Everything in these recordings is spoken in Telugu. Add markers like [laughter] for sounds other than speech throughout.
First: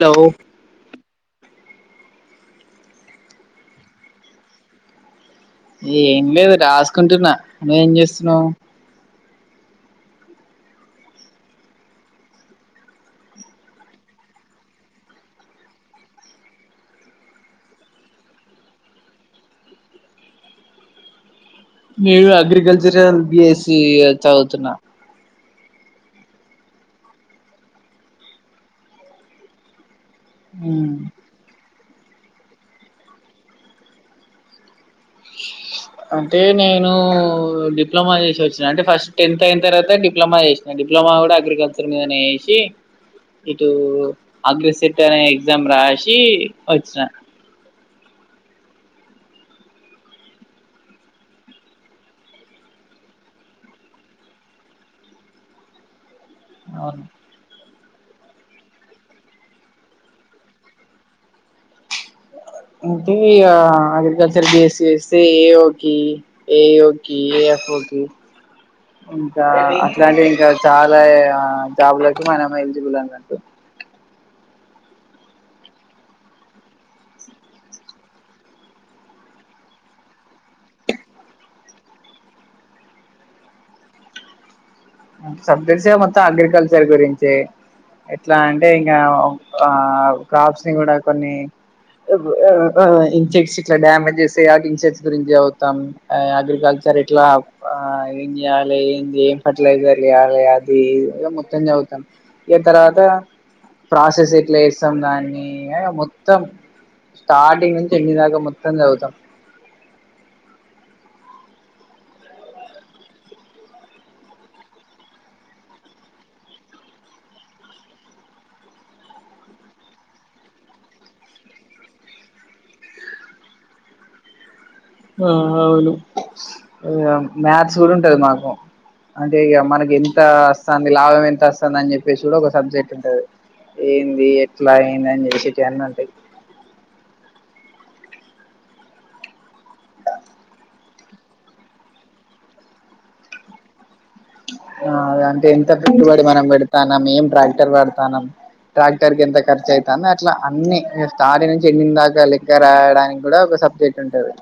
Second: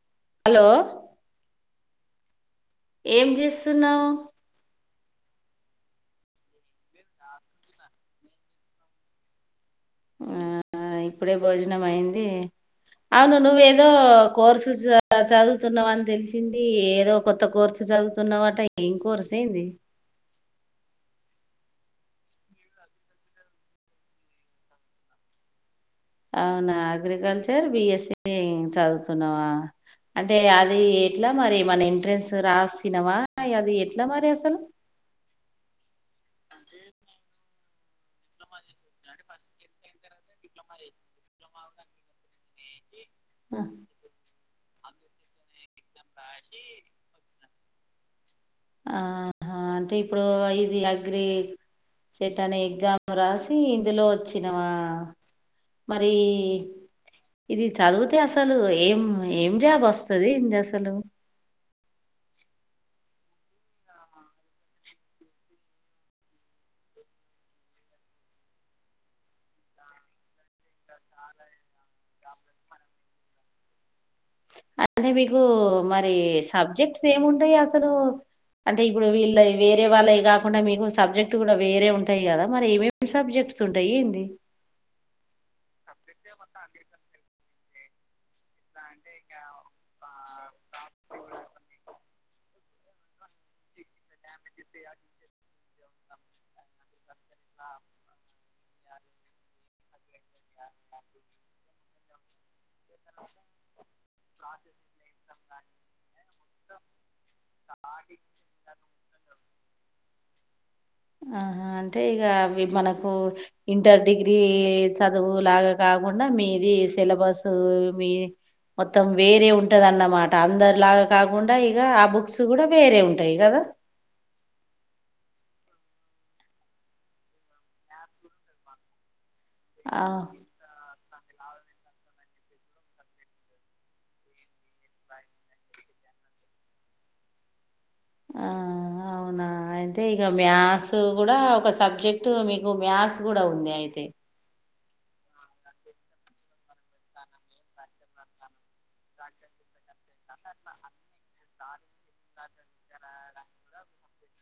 హలో హలో ఏం చేస్తున్నావ్ ఏం లేదు రాసుకుంటున్నా నువ్వు ఏం చేస్తున్నావ్ ఆ ఇప్పుడే భోజనం అయింది అవును నువ్వేదో కోర్సు చదువుతున్నావని తెలిసింది ఏదో కొత్త కోర్సు చదువుతున్నావట ఏం కోర్సు ఏంది నేను అగ్రికల్చరల్ బిఎస్సి చదువుతున్నా అవునా అగ్రికల్చర్ బిఎస్సి చదువుతున్నావా అంటే అది ఉమ్, ఎట్లా మరి మన ఎంట్రెన్స్ రాసినవా అది ఎట్లా మరి అసలు అంటే నేను డిప్లమా చేసి వచ్చిన అంటే ఫస్ట్ టెన్త్ అయిన తర్వాత డిప్లమా చేసినా డిప్లమా కూడా అగ్రికల్చర్ మీదనే చేసి ఇటూ అగ్రి సెట్ అనే ఎగ్జామ్ రాసి వచ్చిన ఆహా అంటే ఇప్పుడు ఇది అగ్రి సెట్ అనే ఎగ్జామ్ రాసి ఇందులో ఒచ్చినవా ఈ అవును ఇది చదివితే అసలు ఏం ఏం జాబ్ అస్తది ఏంది అసలు అంటే ఇగ అగ్రికల్చర్ బీఎస్సీ చేస్తే ఏ ఓకి ఏ ఈ ఓకి ఏ ఎఫ్ ఓ ఓకి ఇంకా అట్లాంటివి ఇంకా చాలా జాబ్ లకి మనము ఎలిజిబుల్ అన్నట్టు అంటే మీకు మరి సబ్జెక్ట్స్ ఏముంటయ్ అసలు అంటే ఇప్పుడు వీళ్ళయ్ వేరే వాళ్ళయ్ కాకుండా మీకు సబ్జెక్ట్ కూడా వేరే ఉంటాయి కదా మరి ఏమేమి సబ్జెక్ట్ స్ ఉంటాయ్ ఏంది సబ్జెక్ట్స్ఏ మొత్తం అగ్రికల్చర్ గురించే ఎట్లా అంటే ఇంకా ఆ క్రాప్స్ ని కూడా కొన్ని ఇన్సెక్ట్స్ ఇట్లా డ్యామేజ్ చేస్తాయి కాబట్టి ఇన్సెక్ట్స్ గురించి చదువుతాం అగ్రికల్చర్ చర్ ఇట్లా ఆ ఏం చేయాలి ఏంది ఏం ఫెర్టిలైజర్లు అది ఇగ మొత్తం చదువుతాం ఇగ తర్వాత ప్రాసెస్ ఎట్లా చేస్తాం దాన్ని మొత్తం స్టార్టింగ్ నుంచి ఎండ్ దాకా మొత్తం చదువుతాం ఆహా అంటే ఇగ అవి మనకు ఇంటర్ డిగ్రీ చదువు లాగా కాకుండా మీది సిలబసు మీ మొత్తం వేరే ఉంటదన్నమాట అందరిలాగా కాకుండా ఇగ ఆ బుక్స్ కూడా వేరే ఉంటాయి కదా హ్మ్ అవును ఇగ మాథ్స్ కూడా ఉంటది మాకు అంటే ఇగ మనకి ఆ! ఎంత అస్తంది లాభం ఎంత అస్తాంది అని చెప్పేసి కూడా ఒక సబ్జెక్ట్ ఉంటది ఏంది ఎట్లా అయింది అని చేసేటీ అన్నీ ఉంటయ్ ఆ అవునా అయితే ఇగ మ్యాథ్స్ కూడా ఒక సబ్జెక్ట్ మీకు మ్యాథ్స్ కూడా ఉంది అయితే ఆ అంటే ఎంత పెట్టుబడి మనం పెడతానం ఏం ట్రాక్టర్ కడతానం ట్రాక్టర్కి ఎంత ఖర్చు అయితాంది అట్లా అన్నీ మీరు స్టార్టింగ్ నుంచి ఎండింగ్ దాకా లెక్క రాయడానికి కూడా సబ్జెక్ట్ ఉంటది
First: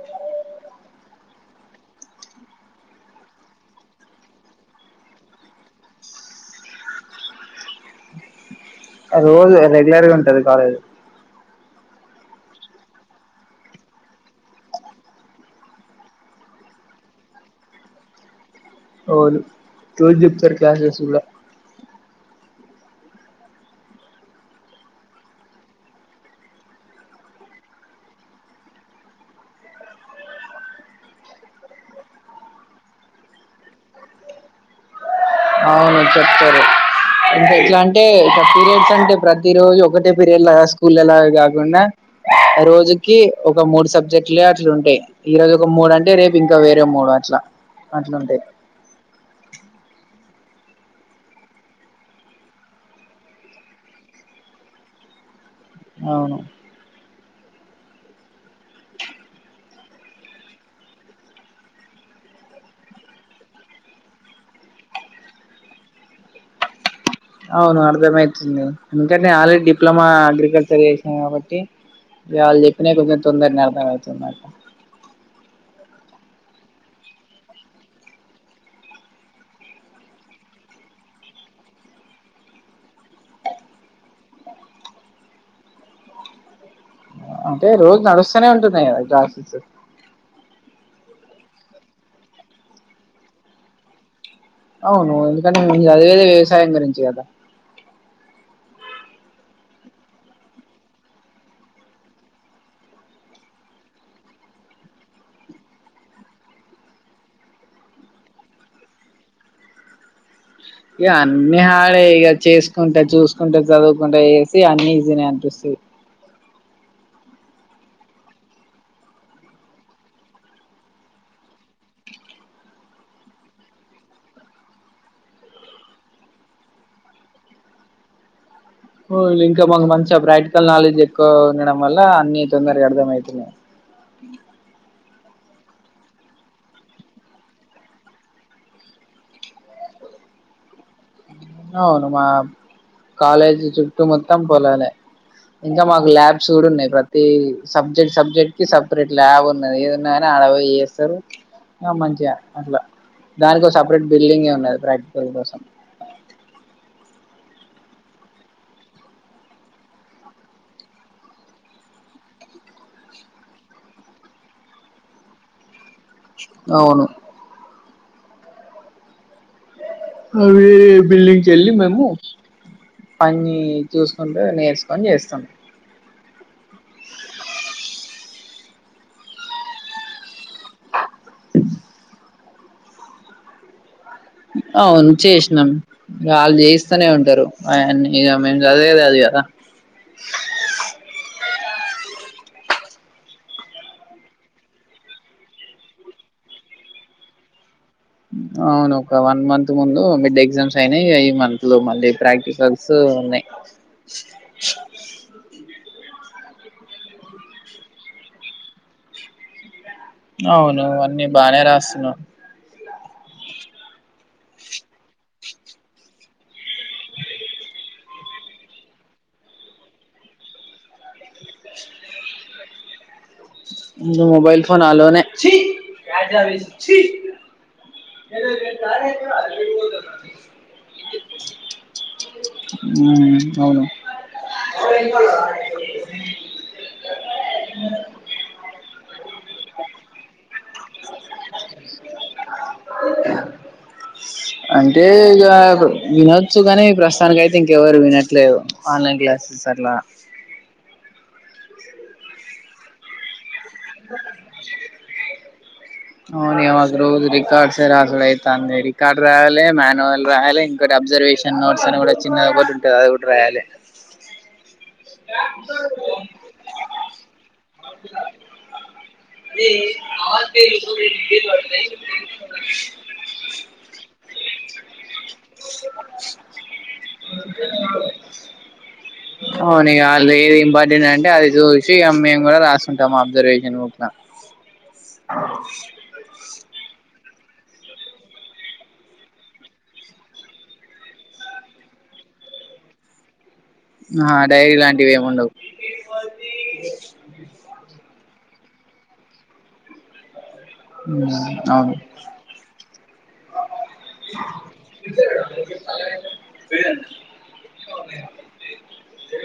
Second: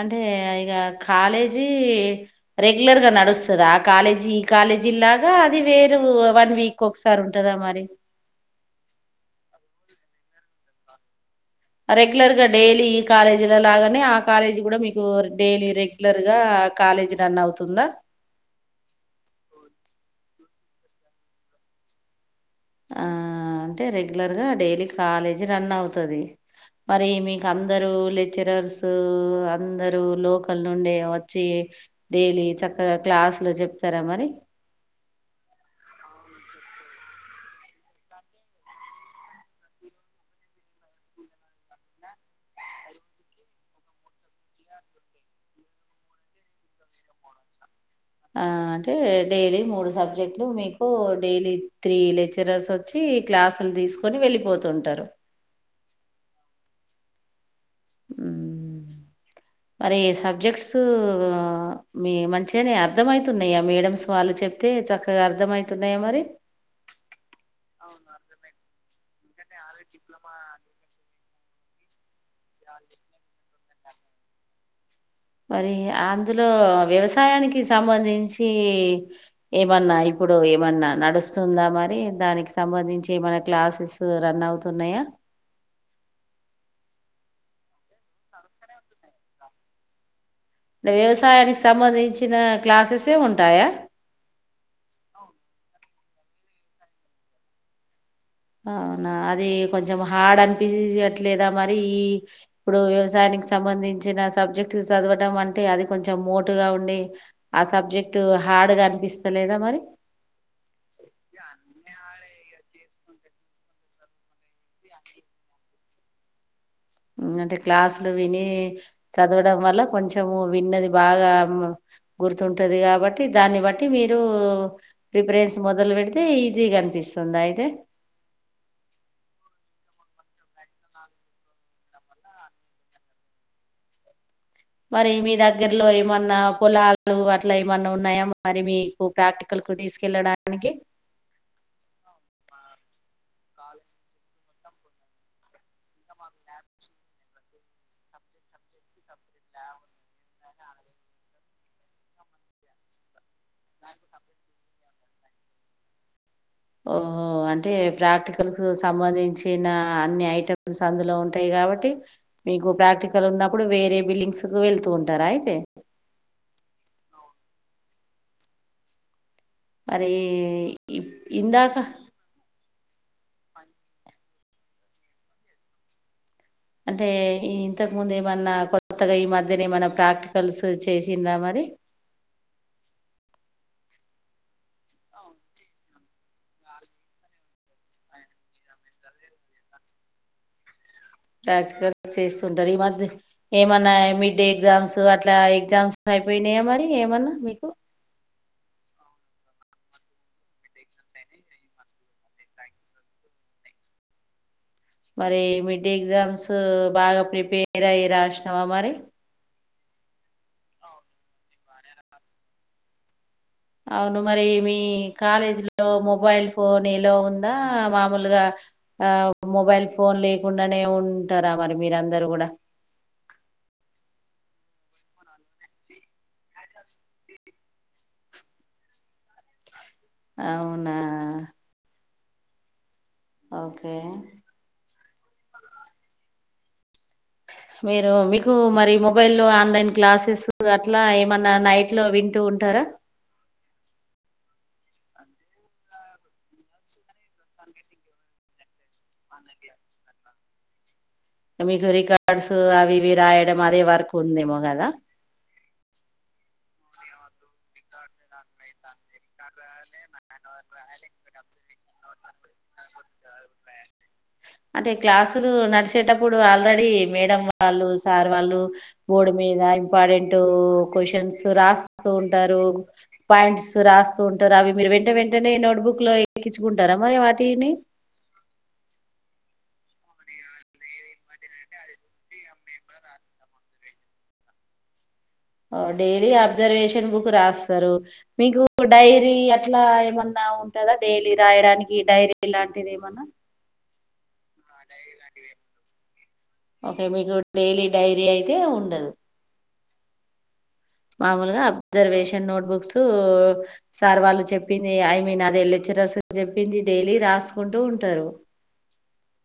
అంటే ఇగ కాలేజీ రెగ్యులర్ గా నడుస్తదా ఆ కాలేజీ ఈ కాలె కాలేజీలాగా అది వేరు వన్ వీక్ ఒకసారి ఉంటదా మరి ఆ రోజు రెగ్యులర్గా ఉంటాది కాలేజ్ రెగ్యులర్ గా డైలీ ఈ కాలేజిల లాగానే ఆ కాలేజీ కూడా మీకు డైలీ రెగ్యులర్ గా ఆ కాలేజ్ రన్ అవుతుందా అవును రోజ్ చెప్తారు క్లాస్ గూడా ఆ అంటే రెగ్యులర్ గా డైలీ కాలేజీ రన్ అవుతాది మరి మీకు అందరు లెక్చర్స్ అందరు లోకల్ నుండే వచ్చి డైలీ చక్కగా క్లాసులు చెప్తారా మరి అవును చెప్తారు అంటే ఎట్లా అంటే ఇట్ల పీరియడ్స్ అంటే ప్రతి రోజు ఒకటే పీరియడ్ లా స్కూల్లా కాకుండా రోజుకి ఒక మూడు సబ్జెక్టులే అట్లు ఉంటాయి. ఈ రోజు ఒక మూడు అంటే రేపు ఇంకా వేరే మూడు అట్లా అట్లుంటాయి. ఆ అంటే డైలీ మూడు సబ్జెక్ట్ మీకు డైలీ త్రీ లెక్చరర్స్ వచ్చి క్లాసులు తీసుకొని వెళ్ళిపోతుంటారు. అవును ఉ మరి సబ్జెక్ట్స్ మీ మంచిగానే అర్థమయితున్నాయా మేడమ్స్ వాళ్ళు చెప్తే చక్కగా అర్ధమవుతున్నాయా మరి అవును అర్థమవుతుంది కాదా ఎందుకంటే నేను ఆల్రెడీ డిప్లొమా అగ్రికల్చర్ చేసిన కాబట్టి వాళ్ళు చేపిన కొంచెంతోందర్నె అర్ధమయితుంది నాకు మరి అందులో వ్యవసాయానికి సంబంధించి ఏమన్నా ఇప్పుడు ఏమన్నా నడుస్తుందా మరి దానికి సంబంధించి ఏమైనా క్లాసెస్ రన్ అవుతున్నాయా అంటే రోజు నడుస్తూనే ఉంటున్నాయి కదా క్లాస్సేస్ టే వ్యవసాయానికి సంబంధించిన క్లాసుసే ఉంటాయా అవును ఎందుకంటే చదివెదే వ్యవసాయం గురించి కదా అవునా అది కొంచెం హాడ్ అనిపియట్లేదా మరి ఈ ఇప్పుడు వ్యవసాయానికి సంబంధించిన సబ్జెక్ట్ చదవడం అంటే అది కొంచెం మోటుగా ఉండి ఆ సబ్జెక్ట్ హాడ్గా అనిపిస్తలేదా మరి ఇగా అన్ని హడే ఇగా చేస్ కుంట చూసుకుంట చదువుకుంట చేసి స అన్ని ఈజీని అనిపిస్తుంది. అంటే క్లాసులు విని చదవడం వల్ల కొంచము విన్నది బాగా గుర్తుంటాది కాబట్టి దాన్ని బట్టి మీరు ప్రిపరెన్స్ మొదలు పెడితే ఈజీగానే పిస్తుందా అయితే [unintelligible] ఇంకా మాకు మంచిగా ప్రాక్టికల్ నాలెడ్జ్ ఎక్కువ ఉండడం వల్ల అన్ని తొందరగా అర్థమయితునాయి మరి మీ దగ్గరలో ఏమన్నా పొలాలు అట్లా ఏమన్నా ఉన్నాయా మరి మీకు ప్రాక్టికల్ కుది తీసుకెళ్లడానికి అవును మా కాలేజి చుట్టూ మొత్తం పోలాలే ఇంకా మాకు ల్యాబ్స్ కూడా ఉన్నాయి. ప్రతి సబ్జెక్ట్ సబ్జెక్ట్ కి సపరేట్ ల్యాబ్ ఉన్నది ఏదున్నా ఆడ పోయి చేస్తారు ఆ మంచిగా అట్లా దానికో ఒ సపరేట్ బిల్డింగే ఉన్నాది ప్రాక్టికల్ కోసం ఓహో అంటే ప్రాక్టికల్ కు సంబంధించిన అన్ని ఐటెమ్స్ అందులో ఉంటాయి కాబట్టి మీకు ప్రాక్టికల్ ఉన్నప్పుడు వేరే బిల్డింగ్స్ కు వెళ్తూ ఉంటారా అయితే అవును మరి వేరే ఇ- బిల్డింగ్ వెళ్లి ఇందాక మేము అన్ని చూసుకుంటూ నేర్చుకొని చేస్తాం మేం అంటే ఈ ఇంతకు ముందు ఏమన్నా కొత్తగా ఈ మధ్యనే ఏమైన్నా ప్రాక్టికల్స్ చే చేసిలా మరి అవును చేసినాం వాళ్ళు చేయిస్తూనే ఉంటారు అయన్నీ ఇగా మేము చదివెదే అది కాదా ప్రాక్టికల్ చేస్తుంటారు ఈ మధ్య ఏమన్నా మిడ్ ఎగ్జామ్స్ అట్లా ఎగ్జామ్స్ అయిపోయి పోయినాయా మరి ఏమన్నా మీకు అవును ఒక వన్ మంత్ ముందు మిడ్ ఎగ్జామ్స్ అయినాయి ఈ మంత్ లో మళ్ళీ ప్రాక్టికల్స్ ఉన్నాయి మరి మిడ్డే ఎగ్జామ్స్ బాగా ప్రిపేర్ అయి రాసినవా మరి అవును అన్నీ బానే రాస్తున్నా అవును మరి మీ కాలేజీ లో మొబైల్ ఫోన్ ఎలో ఉందా మామూలుగా ఆ మొబైల్ ఫోన్ లేకుండానే ఉంటారా మరి మీరందరుూ కూడా మొబైల్ ఫోన్ ఆలోనే ఎ తారే ఎ అవునా ఉమ్ అవును ఓకే మీరు మీకు మరి మొబైల్ ఆన్లైన్ క్లాసెస్ ఇ అట్లా ఏమన్నా నైట్ లో వింటూ ఉంటారా అంటే ఇక వినొచ్చు కాని ప్రస్తుతానినికి అయితే ఇంకెవరు వినట్లేరు ఆన్లైన్ క్లాసె అట్లా మీకు రికార్డ్స్ అవి ఇవి రాయడం అదే వర్క్ ఉందేమో కదా అవు నే మాకు రోజు రికార్డ్స్ రాసడ అయితు అంది రికార్డ్ రావాలి మానుయువల్ రాయాలి ఇంకా అబ్జర్వ్ అబ్జర్వేషన్ నోట్స్ అని కూడా వచ్చింది అదోటి ఉంటుంది అది కూడా రాయాలి అంటే క్లాసులు నడిచేటప్పుడు ఆల్రెడీ మేడం వాళ్ళు సార్ వాళ్ళు బోర్డు మీద ఇంపార్టెంట్ క్యూస్టియన్ రాస్తూ ఉంటారు పాయింట్స్ రాస్తంటారు అ మీరు వెంట వెంటనే నోట్బుక్ లో ఎక్కించుకుంటారా మరి వాటిని అవును ఏది ఇంపార్టెంట్ అంటే అది చూసి మేము కూడా రాసుకుంటాం అబ్జర్వేషన్ బూప్ల ఓ డేలీ ఆ అబ్జర్వేషన్ బుక్ రాస్తారు మీకు డైరీ అట్లా ఏమన్నా ఉంటారా డైలీ రా చేయడానికి డైరీ ఇలాంటిది ఏమన్నా ఆ డైరీ లాంటివి ఏమి ఉండవు ఓకే మీకు డైలీ డైరీ అయితే ఉండదు హ్మ్ మామూలుగా అవును అబ్జర్వేషన్ నోట్బుక్స్ సార్ వాళ్ళు చెప్పింది ఐ మీన్ అది లెక్చరర్ అ అసలు చెప్పింది డైలీ రాసుకుంటూ ఉంటారు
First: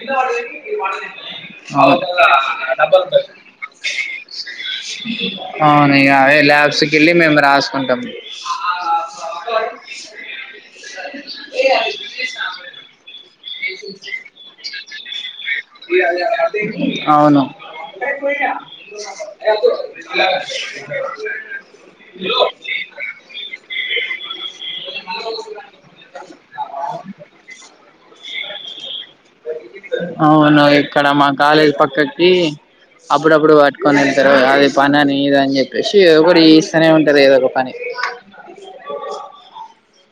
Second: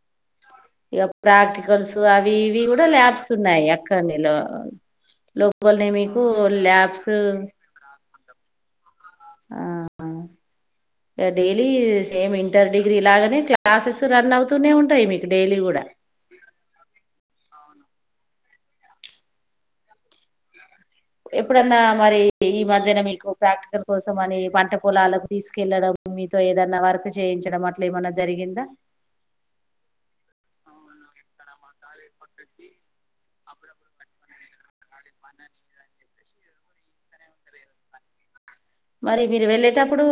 ఎ వాడు ఇక ప్రాక్టికల్స్ అవి ఇవి కూడా ల్యాబ్స్ ఉన్నాయి అక్కడనిలో లోపాల్ని మీకు అే ల్యాబ్స్ క వెళ్ళి మేము రాసుకుంటాము డైలీ సేమ్ ఇంటర్ డిగ్రీ లాగానే క్లాసెస్ రన్ అవుతూనే ఉంటాయి మీకు డైలీ కూడా అవును ఎప్పుడన్నా మరి ఈ మధ్యన మీకు ప్రాక్టికల్ కోసం అని పంట పొలాలకు తీసుకెళ్ళడం మీతో ఏదన్నా వర్క్ చేయించడం అట్లా ఏమన్నా జరిగిందా అవును ఇక్కడ మా కాలేజీ పక్కకి అబ్బా అప్పుడప్పుడు పట్టుకొని వెళ్తారు అది పని అని ఇద అని చెప్పేసి ఒకటి ఇస్తనే ఉంటంది ఏదో ఒక పని మరి మీరు వెళ్ళేటప్పుడు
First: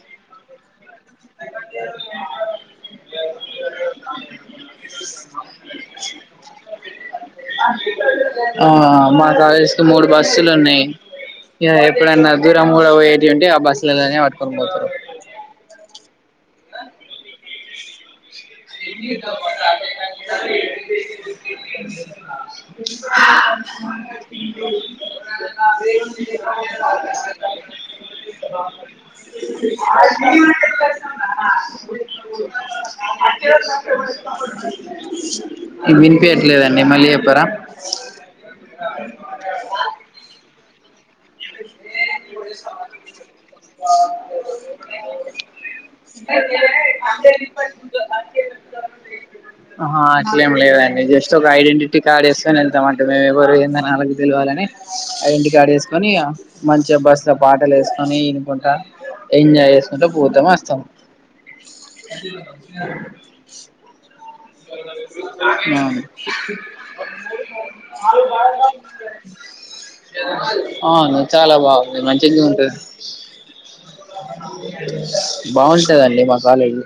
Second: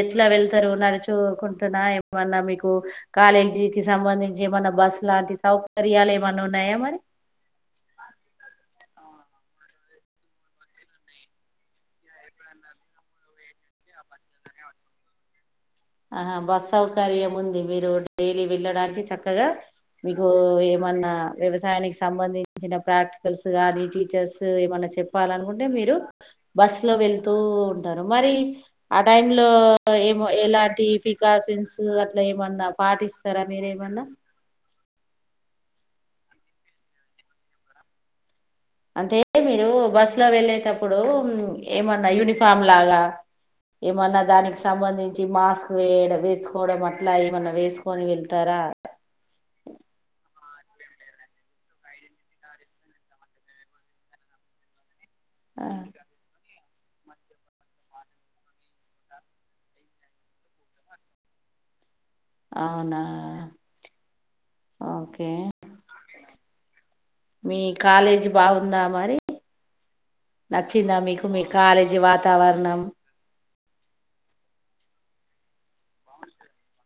ఎట్లా వెళ్త నడుచుకుంటున్నా ఏమన్నా మీకు కాలేజీ క సంబంధించి ఏమన్నా బస్సు లాంటి సౌకర్యాలు ఏమన్నా ఉన్నాయా మరి ఆ మా కాలేజ్ కి మూడు బస్సులు ఉన్నాయి ఇ ఎప్పుడైన్నా దూరం కూడా పోయిటీవి ఉంటే ఆ బస్సులలోనే పట్టుకొని పోతారు ఆహా బస్ సౌకర్యం ఉంది మీరు డైలీ వెళ్ళడానికి చక్కగా మీకు ఏమన్నా వ్యవసాయానికి సంబంధించిన ప్రాక్టికల్స్ కానీ టీచర్స్ ఏమన్నా చెప్పాలనుకుంటే మీరు బస్ లో వెళతూ ఉంటారు మరి ఆ టైమ్ లో ఏమో ఎలాంటి ఫికాసిన్స్ అట్లా ఏమన్నా పాటిస్తారా మీరేమన్నా ఈ వినిపయట్లేదండి మలయపుర ఇప్పుడు ఏమన్నా యూనిఫార్మ్ లాగా ఏమన్నా దానికి సంబంధించి మాస్క్ వేయ వేసుకోవడం అట్లా ఏమన్నా వేసుకని వెళ్తారా ఆ హా అసలుం లేదండి జస్ట్ ఒక ఐడెంటిటీ కార్డ్ వసుకని వెళ్మంటట మేము ఎవరు కంద నాలుకు తెలివాలని ఐడెంటి ఆ, కడ మంచిగా బస్సులో పాటలు వేసుకొని ఇనుకుంటా ఎంజాయ్ చేసుకుంటే పూర్తమ వస్తాం అవునా అ ఓకే అ మీ కాలేజీ బాగుందా మరి నచ్చిందా అవు మీకు మీ చాలా కాలేజీ బాగుంది మంచిది ఉంటంది వాతావరణం బాగుంటుందండి మా కాలేజీ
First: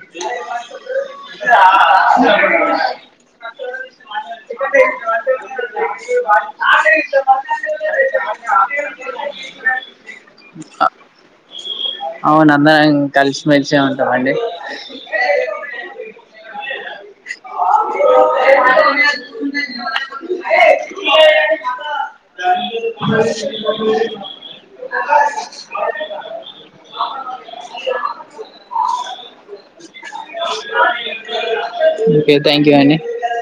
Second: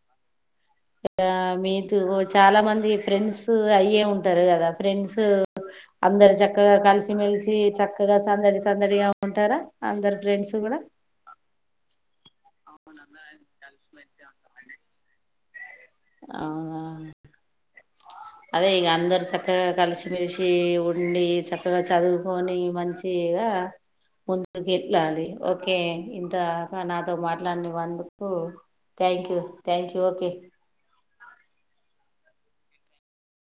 ఆ మీతో చాలా మంది ఫ్రెండ్స్ అయ్యే ఉంటారు కదా ఫ్రెండ్స్ అందరు చక్కగా కలిసిమెెలిసి చక్కగా సందడి సందడిగా ఉంటారా అందరు ఫ్రెండ్స్ కూడా ఆ అవును అందా కలిసిమెలిసి ఉంటానండి అవు అదే ఇక అందరు చక్కగా కలిసిమెలిసి ఉండి చక్కగా చదువుకొని మంచి ఆ ముందుకు వెళ్లాలి ఓకే ఇంతా నాతో మాట్లాడని అందుకు thank you thank you okay okay thank you a